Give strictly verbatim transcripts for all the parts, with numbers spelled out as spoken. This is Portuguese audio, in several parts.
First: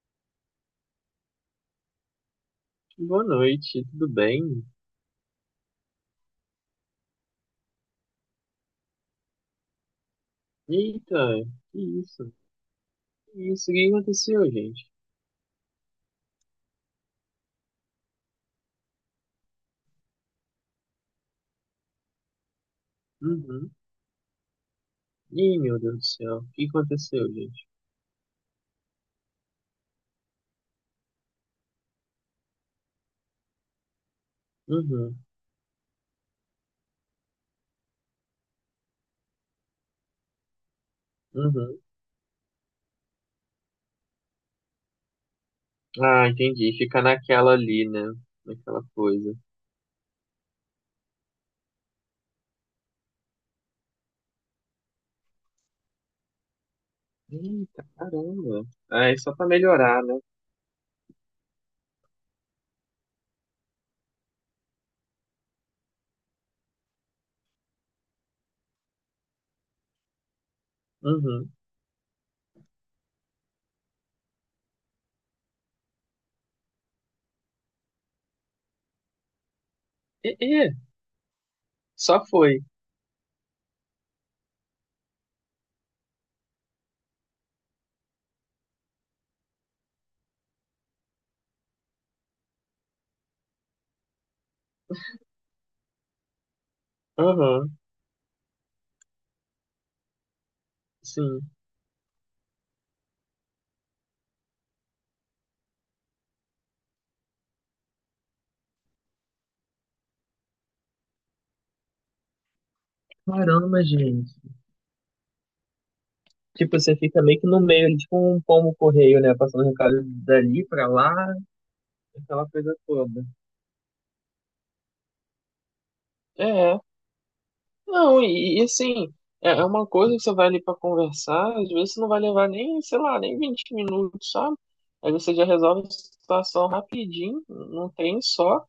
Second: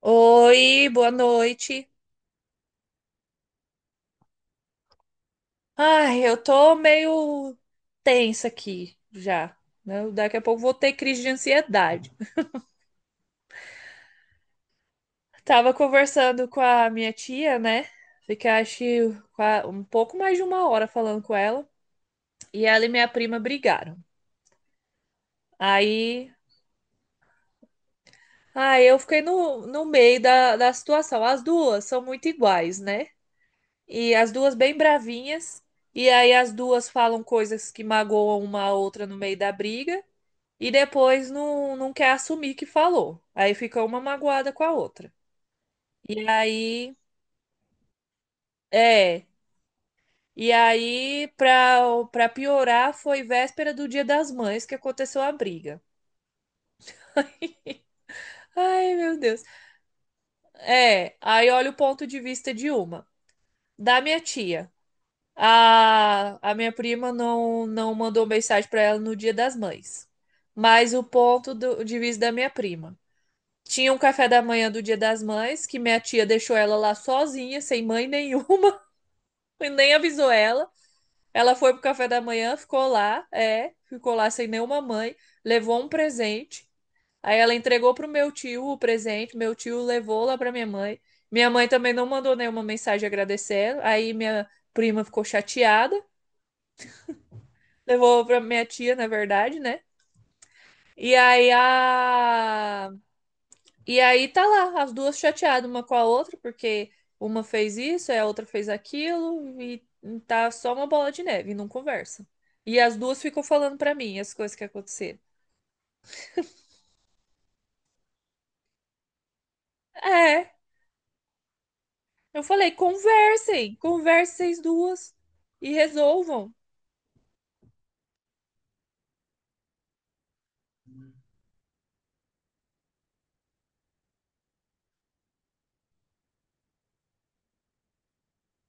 Oi, boa noite. Boa noite, tudo bem? Ai, eu tô meio tensa aqui já, né? Daqui a pouco vou ter crise de Eita, que ansiedade. isso? Que isso? O que aconteceu, gente? Tava conversando com a minha tia, né? Fiquei, acho que qua- um pouco mais de uma hora falando com ela. E ela e minha prima Uhum. brigaram. Ih, meu Deus do Aí, céu, o que aconteceu, gente? aí eu fiquei no, no meio da, da situação. As duas são muito iguais, né? E as duas bem Uhum, bravinhas. E aí as duas falam coisas que magoam uma a outra no meio da briga. E depois não, uhum. não quer assumir que falou. Aí fica uma magoada com a outra. E Ah, entendi. aí, Fica naquela ali, né? Naquela é. coisa. E aí, pra, pra piorar, foi véspera do Dia das Mães que aconteceu a briga. Eita, caramba. Ai, Ah, é meu só Deus. pra melhorar, né? É, aí olha o ponto de vista de uma. Da minha tia. A, a minha prima não, não mandou mensagem pra ela no Dia das Mães. Mas o Uhum. ponto do, de vista da minha prima. Tinha um café da manhã do Dia das Mães, que minha tia deixou ela lá sozinha, sem mãe nenhuma, e nem E, avisou ela. e, Ela foi pro café da só manhã, foi. ficou lá, é, ficou lá sem nenhuma mãe, levou um presente. Aí ela entregou pro meu tio o presente, meu tio levou lá pra minha mãe. Minha mãe também não mandou nenhuma mensagem agradecendo. Aí minha prima ficou chateada, Aham, levou pra minha tia, na verdade, né? E sim. aí a E aí tá lá, as duas chateadas uma com a outra, porque uma fez isso, a outra fez aquilo, e tá só uma bola de neve, não conversa. E as duas ficam falando Caramba, pra mim gente. as coisas que aconteceram. Tipo, você fica meio que no meio, ali, tipo um pombo correio, né? Passando recado É, dali pra lá, eu aquela falei, coisa toda. conversem, conversem vocês duas e resolvam. É, não, e, e assim, é é uma coisa que você vai ali pra conversar, às vezes você não vai levar nem, sei lá, nem vinte minutos, sabe? Aí você já resolve a situação rapidinho, num trem só,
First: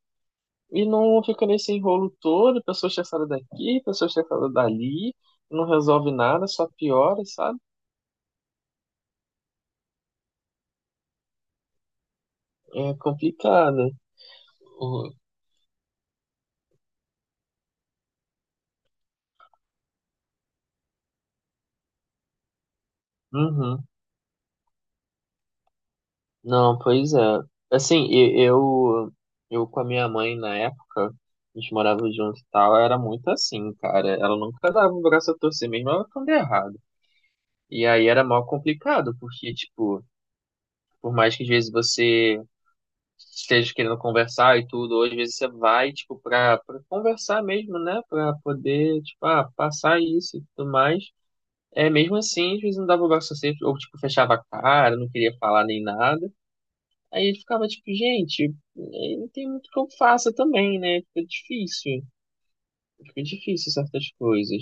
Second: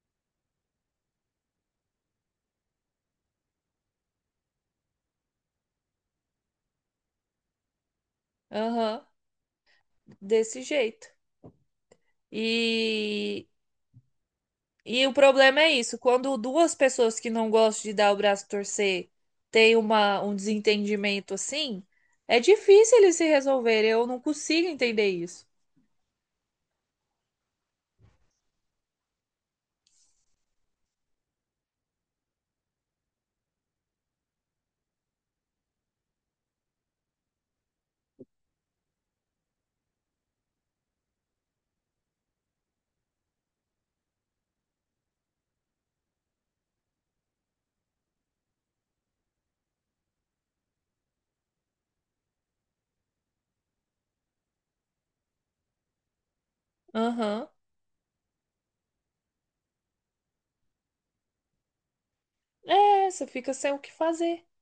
e não fica nesse enrolo todo, pessoa estressada daqui, pessoa estressada dali, não resolve nada, só piora, sabe? Aham, desse jeito. É E complicado. E o problema é isso, quando duas pessoas que não gostam de dar o braço a torcer têm uma, um desentendimento assim, é difícil eles se Uhum. resolverem. Eu não consigo entender isso. Não, pois é. Assim, e- eu, eu com a minha mãe na época, a gente morava junto e tal, era muito assim, cara. Ela nunca dava o braço a torcer, mesmo ela quando é errado. E aí era mal complicado, porque, tipo, por mais que às vezes você esteja querendo conversar e tudo, ou às vezes você vai, tipo, pra, pra conversar mesmo, né? Pra poder, tipo, ah, passar isso e tudo mais. É, mesmo assim, às vezes não dava o braço a torcer, ou, tipo, fechava a cara, não queria falar nem nada. Aí ele Aham. ficava tipo, gente, eh, não tem muito que eu faça também, né? Fica difícil. É, Fica você fica difícil sem o que certas fazer. coisas.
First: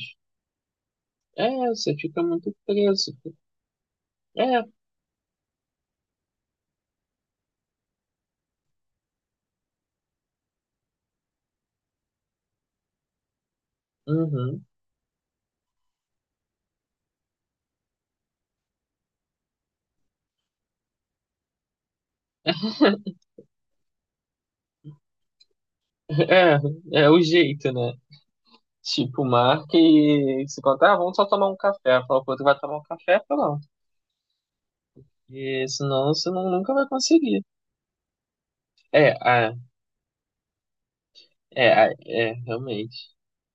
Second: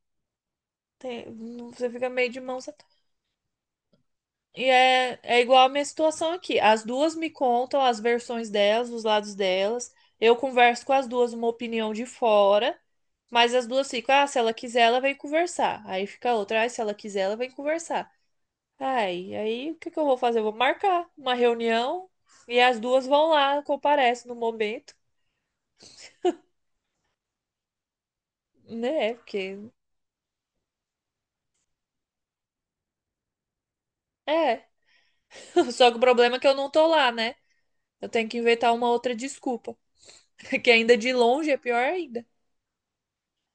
Tem- É, Você você fica fica meio de muito mãos atadas. preso. É, E é, é igual a minha situação aqui. As duas me contam as versões delas, os lados delas. Eu converso com as duas uma opinião de fora, mas as duas ficam, ah, se ela uhum. quiser, ela vem conversar. Aí fica a outra, ah, se ela quiser, ela vem conversar. Ai, aí o que que eu vou fazer? Eu vou marcar uma reunião e as duas vão lá, comparecem no momento, É, é o jeito, né? né? Tipo, Porque marca e se contar, ah, vamos só tomar um café. Fala pro outro, vai tomar um café? Pronto. é. E Só que o senão você problema é que não, eu não nunca tô vai lá, né? conseguir. Eu tenho que inventar uma É, outra ah, desculpa, que ainda de longe é é, pior ah, ainda. é, realmente.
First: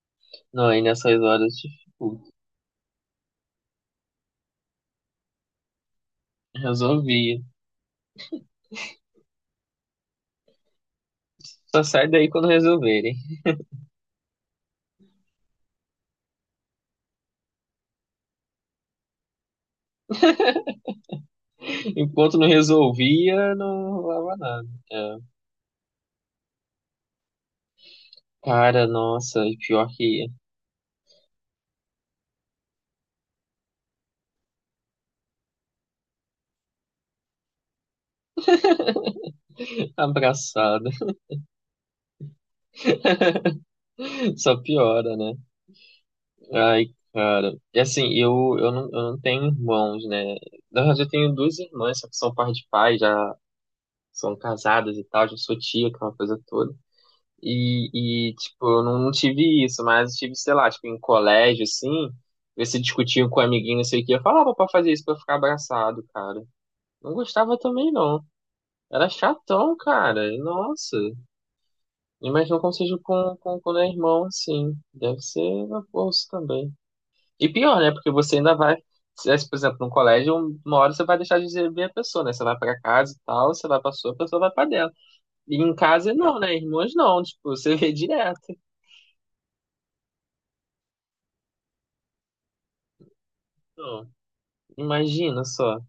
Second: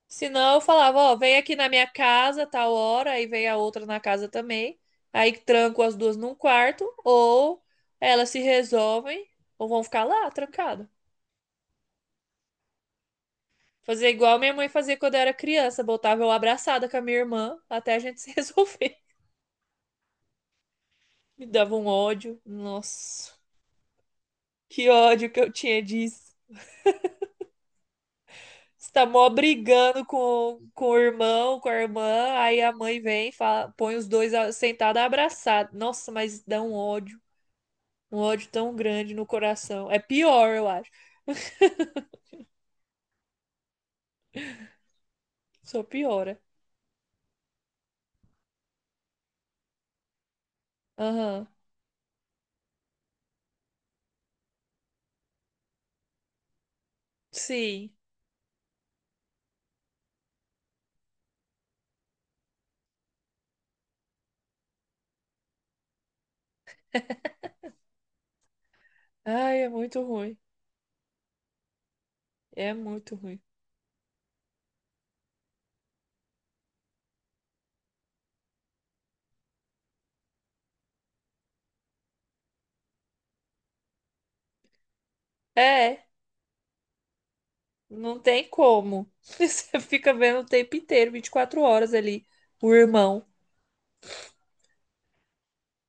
Senão eu Não, aí falava, nessas ó, vem aqui horas, na minha tipo, casa tal hora, aí vem a outra na casa também. Aí tranco as duas num quarto resolvi. ou elas se resolvem ou vão ficar lá trancadas. Só sai daí quando resolverem. Fazer igual minha mãe fazia quando eu era criança, botava eu abraçada com a minha irmã até a gente se resolver. Me dava um Enquanto ódio. não Nossa, resolvia, não rolava nada. que É. ódio que eu tinha disso. Cara, Você tá mó nossa, e pior brigando que com, com o irmão, com a irmã, aí a mãe vem, e fala, põe os dois a- sentados abraçados. Nossa, mas dá um ódio, um ódio tão grande no coração. É pior, eu acho. abraçada. Só piora, né? Só piora. Ai, cara. E assim, eu, eu, não, eu não tenho irmãos, né? Na verdade, eu tenho Aham. duas irmãs, só que são par de pai, já são casadas e tal, já sou tia, aquela coisa toda. Sim. E, e tipo, eu não, não tive isso, mas tive, sei lá, tipo, em colégio, assim, você discutiam com um amiguinho, não sei o que, eu falava pra fazer isso pra ficar abraçado, cara. Não gostava também, não. Era Ai, é chatão, muito cara. ruim. Nossa. Imagino É como seja muito com, ruim. com, quando é irmão, assim. Deve ser na bolsa também. E pior, né? Porque você ainda vai. Se é, por exemplo, num colégio, uma hora você vai deixar de ver a pessoa, né? Você vai pra casa e tal, você vai pra sua, a pessoa vai pra dela. E em É, casa não, né? Irmãos não. Tipo, você vê não direto. tem como. Você fica vendo o tempo inteiro, vinte e quatro horas ali, o irmão. Então, imagina só.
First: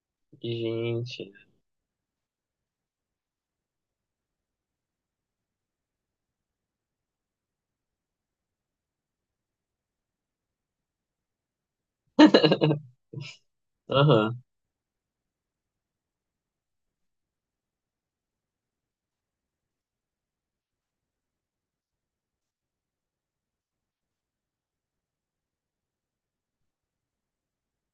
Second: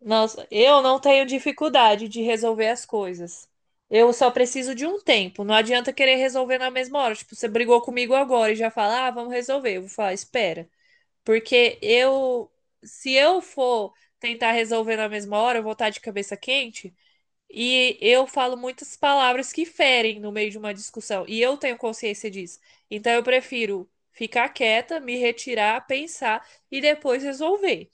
Nossa, eu não tenho Gente. dificuldade de resolver as coisas. Eu só preciso de um tempo. Não adianta querer resolver na mesma hora. Tipo, você brigou comigo agora e já fala, ah, vamos resolver. Eu vou falar, espera. Porque eu, se eu for Aham. tentar resolver na mesma hora, eu vou estar de cabeça quente. E eu falo muitas palavras que ferem no meio de uma discussão. E eu tenho consciência disso. Então eu prefiro ficar quieta, me retirar, pensar e depois resolver.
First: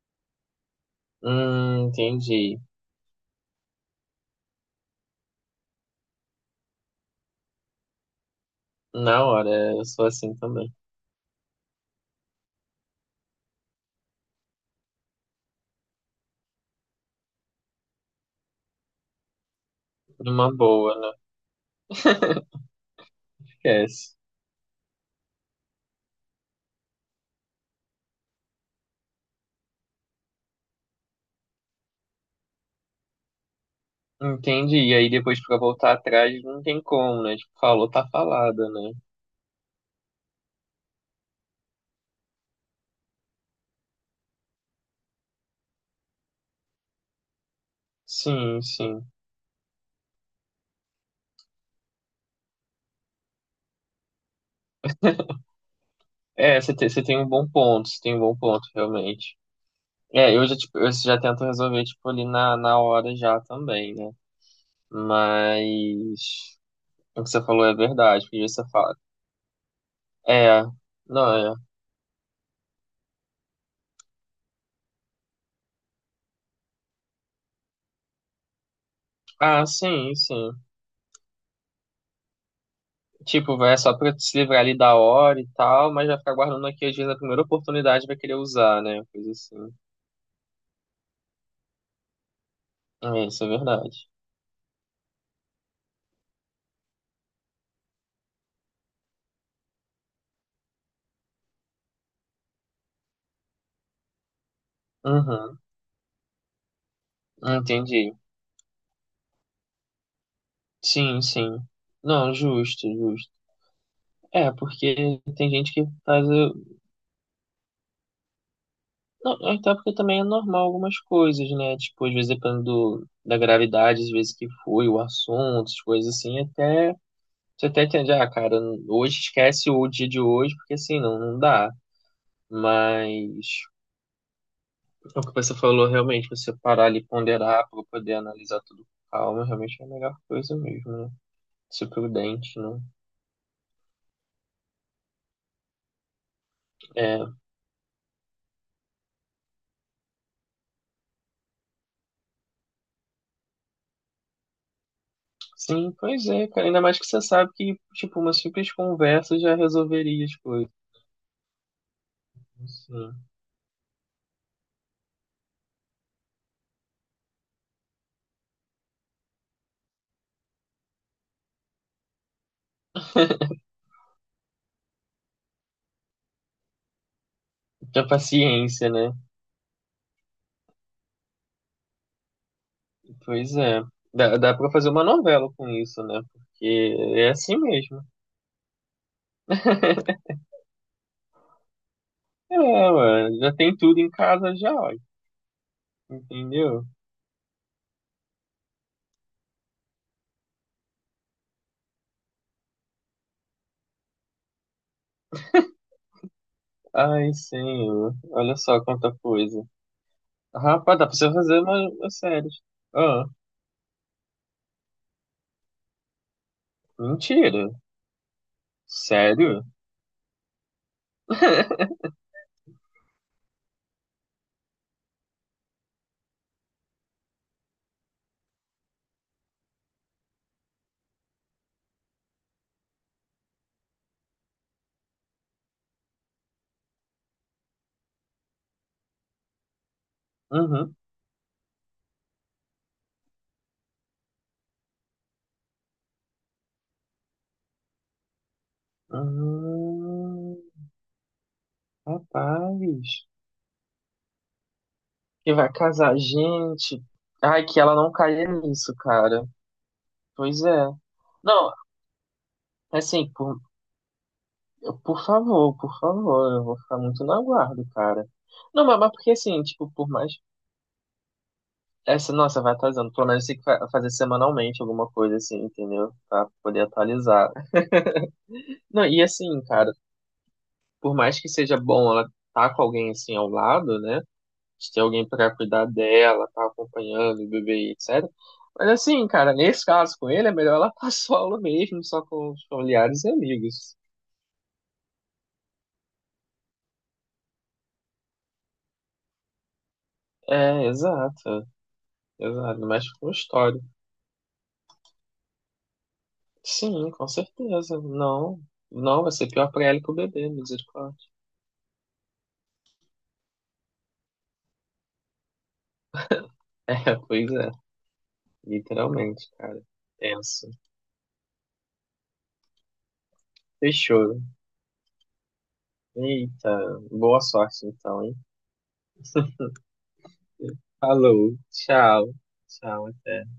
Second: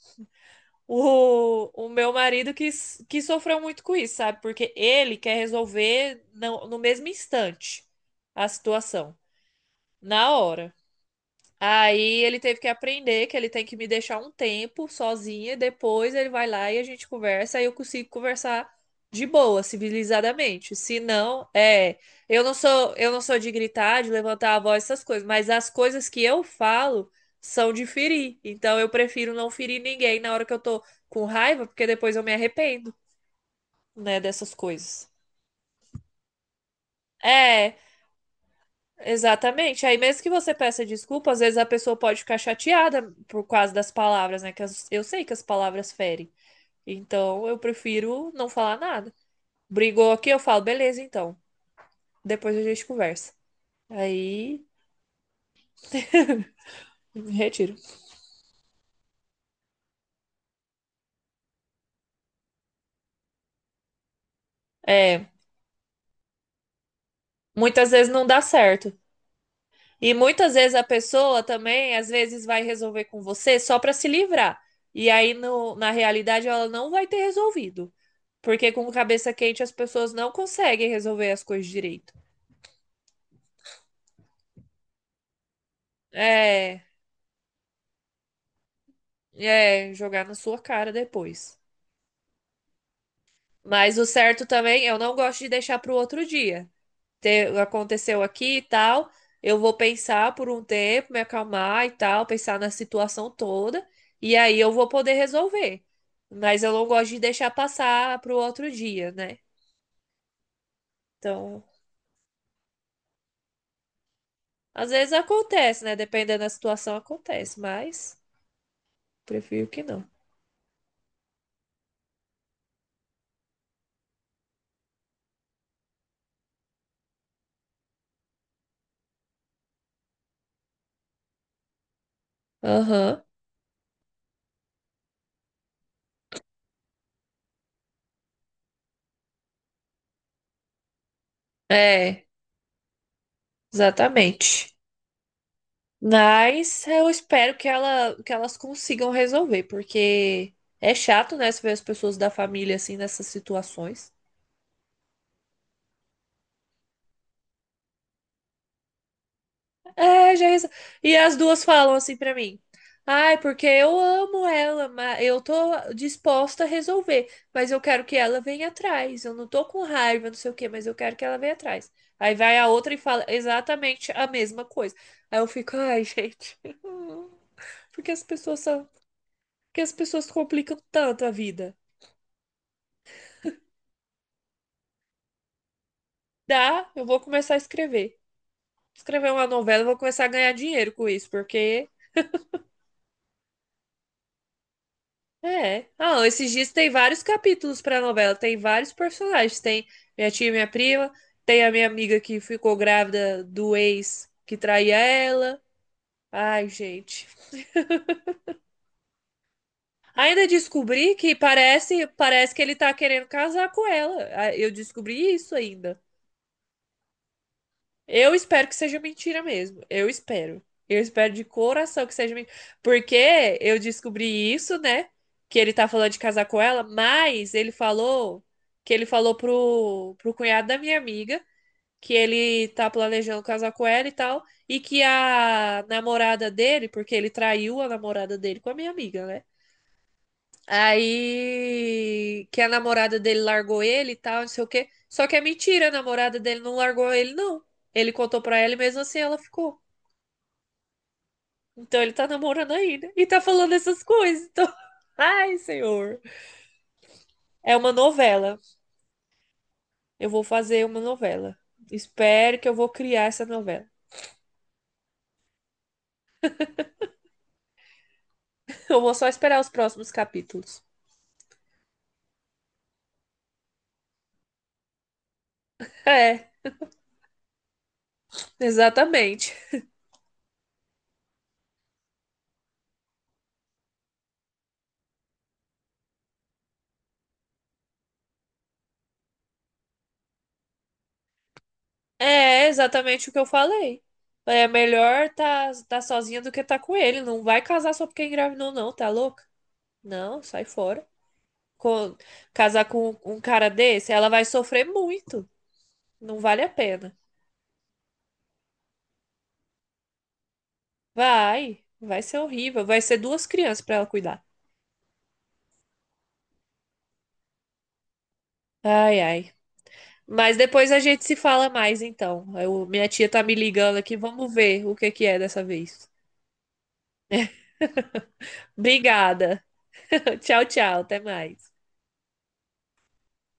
O, Hum, o meu marido entendi. que, s- que sofreu muito com isso, sabe? Porque ele quer resolver no, no mesmo instante a situação, Na hora, eu sou na assim hora. também. Aí ele teve que aprender que ele tem que me deixar um tempo sozinha, depois ele vai lá e a gente conversa, aí eu consigo conversar de boa, Numa civilizadamente. Se boa, né? não, é, eu não sou, eu não sou de gritar, de Esquece. levantar a voz, essas coisas, mas as coisas que eu falo são de ferir. Então eu prefiro não ferir ninguém na hora que eu tô com raiva, porque depois eu me arrependo, né, dessas Entendi. E aí coisas. depois pra voltar atrás não tem como, né? Tipo, É, falou, tá falada, né? exatamente. Aí, mesmo que você peça desculpa, às vezes a pessoa pode ficar chateada por causa das palavras, né? Que as- eu sei que as palavras ferem. Então, eu prefiro não Sim, falar sim. nada. Brigou aqui, eu falo, beleza, então. Depois a gente conversa. Aí, É, você tem, você tem um me bom retiro. ponto, você tem um bom ponto, realmente. É, eu já, tipo, eu já tento resolver, tipo, ali na, na hora já também, né? É, Mas o que você falou é muitas vezes verdade, não dá porque você certo. fala. E muitas É, vezes a não pessoa é. também, às vezes, vai resolver com você só pra se livrar. E aí, no- na realidade, ela não vai ter resolvido. Porque com cabeça quente Ah, as pessoas sim, não sim. conseguem resolver as coisas direito. Tipo, vai só pra se livrar ali da hora e tal, mas vai ficar guardando É, aqui, às vezes, a primeira oportunidade vai querer usar, né? Coisa assim. é, jogar na sua cara depois. É, isso é Mas o verdade. certo também, eu não gosto de deixar pro outro dia. Te- aconteceu aqui e tal, eu vou pensar por um tempo, me acalmar e tal, pensar na situação toda, e aí eu vou poder Uhum. resolver. Mas eu não gosto de deixar Entendi. passar pro outro dia, né? Sim, sim. Então, Não, justo, justo. É, às vezes porque tem gente acontece, que né? faz. Dependendo da o- situação, acontece, mas Não, prefiro até que porque não. também é normal algumas coisas, né? Tipo, às vezes dependendo do- da gravidade, às vezes que foi o assunto, as coisas assim, até. Você até entende, ah, cara, hoje esquece o dia de hoje, porque assim, não, não dá. Mas Aham, é o que você falou, realmente, você parar ali, e ponderar para poder analisar tudo com calma, realmente é a melhor coisa mesmo, né? Ser é, prudente, né? exatamente. Mas eu É, espero que ela, que elas consigam resolver, porque é chato, né, se ver as pessoas da família assim nessas situações. sim, pois é, cara. Ainda mais que você sabe que, tipo, uma simples conversa já resolveria as É, já resol... coisas. E as duas falam assim pra mim: Sim. "Ai, porque eu amo ela, mas eu tô disposta a resolver, mas eu quero que ela venha atrás. Eu não tô com raiva, não sei o quê, mas eu quero que ela venha atrás." Aí vai a outra e fala exatamente a mesma coisa. Aí eu fico: "Ai, gente, por Tinha que as pessoas são, paciência, por né? que as pessoas complicam tanto a vida?" Pois é. Dá, dá pra fazer uma novela com isso, né? Dá, Porque eu vou é começar a assim mesmo. escrever. Escrever uma novela, eu vou começar a ganhar dinheiro com isso, porque É, mano. Já tem tudo em casa já, ó. é. Ah, esses dias Entendeu? tem vários capítulos pra novela, tem vários personagens. Tem minha tia, e minha prima, tem a minha amiga que ficou grávida do ex que traía ela. Ai, gente. Ai, senhor. Olha só quanta coisa. Ainda Rapaz, dá descobri pra você que fazer uma, parece, uma série. parece que ele tá Ah, querendo casar com ela. Ah, eu descobri isso ainda. mentira. Eu espero que seja mentira Sério? mesmo. Eu espero. Eu espero de coração que seja mentira. Porque eu descobri isso, né? Que ele tá falando de casar com ela, mas ele falou que ele falou pro, pro cunhado da minha amiga que ele tá planejando casar com ela e tal. E que a namorada dele, porque ele traiu a namorada dele com a minha amiga, né? Uhum. Aí que a namorada dele largou ele e tal, não sei o quê. Só que é mentira, a namorada dele não largou ele, não. Ele contou pra ela e mesmo assim ela ficou. Hum, Então ele tá namorando rapaz. ainda. E tá falando essas coisas. Então... Que Ai, vai casar. senhor. Gente, ai, É que uma ela não caia novela. nisso, cara. Eu vou Pois fazer é. uma novela. Não, Espero que eu vou criar assim, essa por, novela. por favor, por favor, eu vou ficar muito no aguardo, cara. Não, mas, Eu mas vou só porque esperar assim, os tipo, por próximos mais. capítulos. Essa, nossa, vai atualizando. Pelo menos tem que fa- fazer semanalmente alguma coisa, assim, entendeu? É, Pra poder atualizar. Não, e exatamente. assim, cara, por mais que seja bom ela tá com alguém assim ao lado, né? De ter alguém para cuidar dela, tá acompanhando o bebê, etcétera. Mas assim, cara, nesse caso com ele, é melhor ela passar aula mesmo, só com os É familiares exatamente e o que eu amigos. falei. É melhor tá, tá sozinha do que tá com ele. Não vai casar só porque engravidou, não, tá louca? Não, sai É, fora. exato, Co- exato, casar não mexe com com um cara história. desse, ela vai sofrer muito. Não vale a Sim, pena. com certeza. Não, não, vai ser pior pra ela e pro bebê, misericórdia. Vai, vai ser horrível. Vai ser duas crianças pra ela cuidar. É, pois é, Ai, literalmente, ai. cara. Mas Tenso. depois a gente se fala mais, então. Eu- minha tia tá me ligando aqui. Fechou. Vamos ver o que que é dessa vez. Eita, boa sorte então, hein? Obrigada. Tchau, tchau. Até Falou, mais. tchau, tchau, até.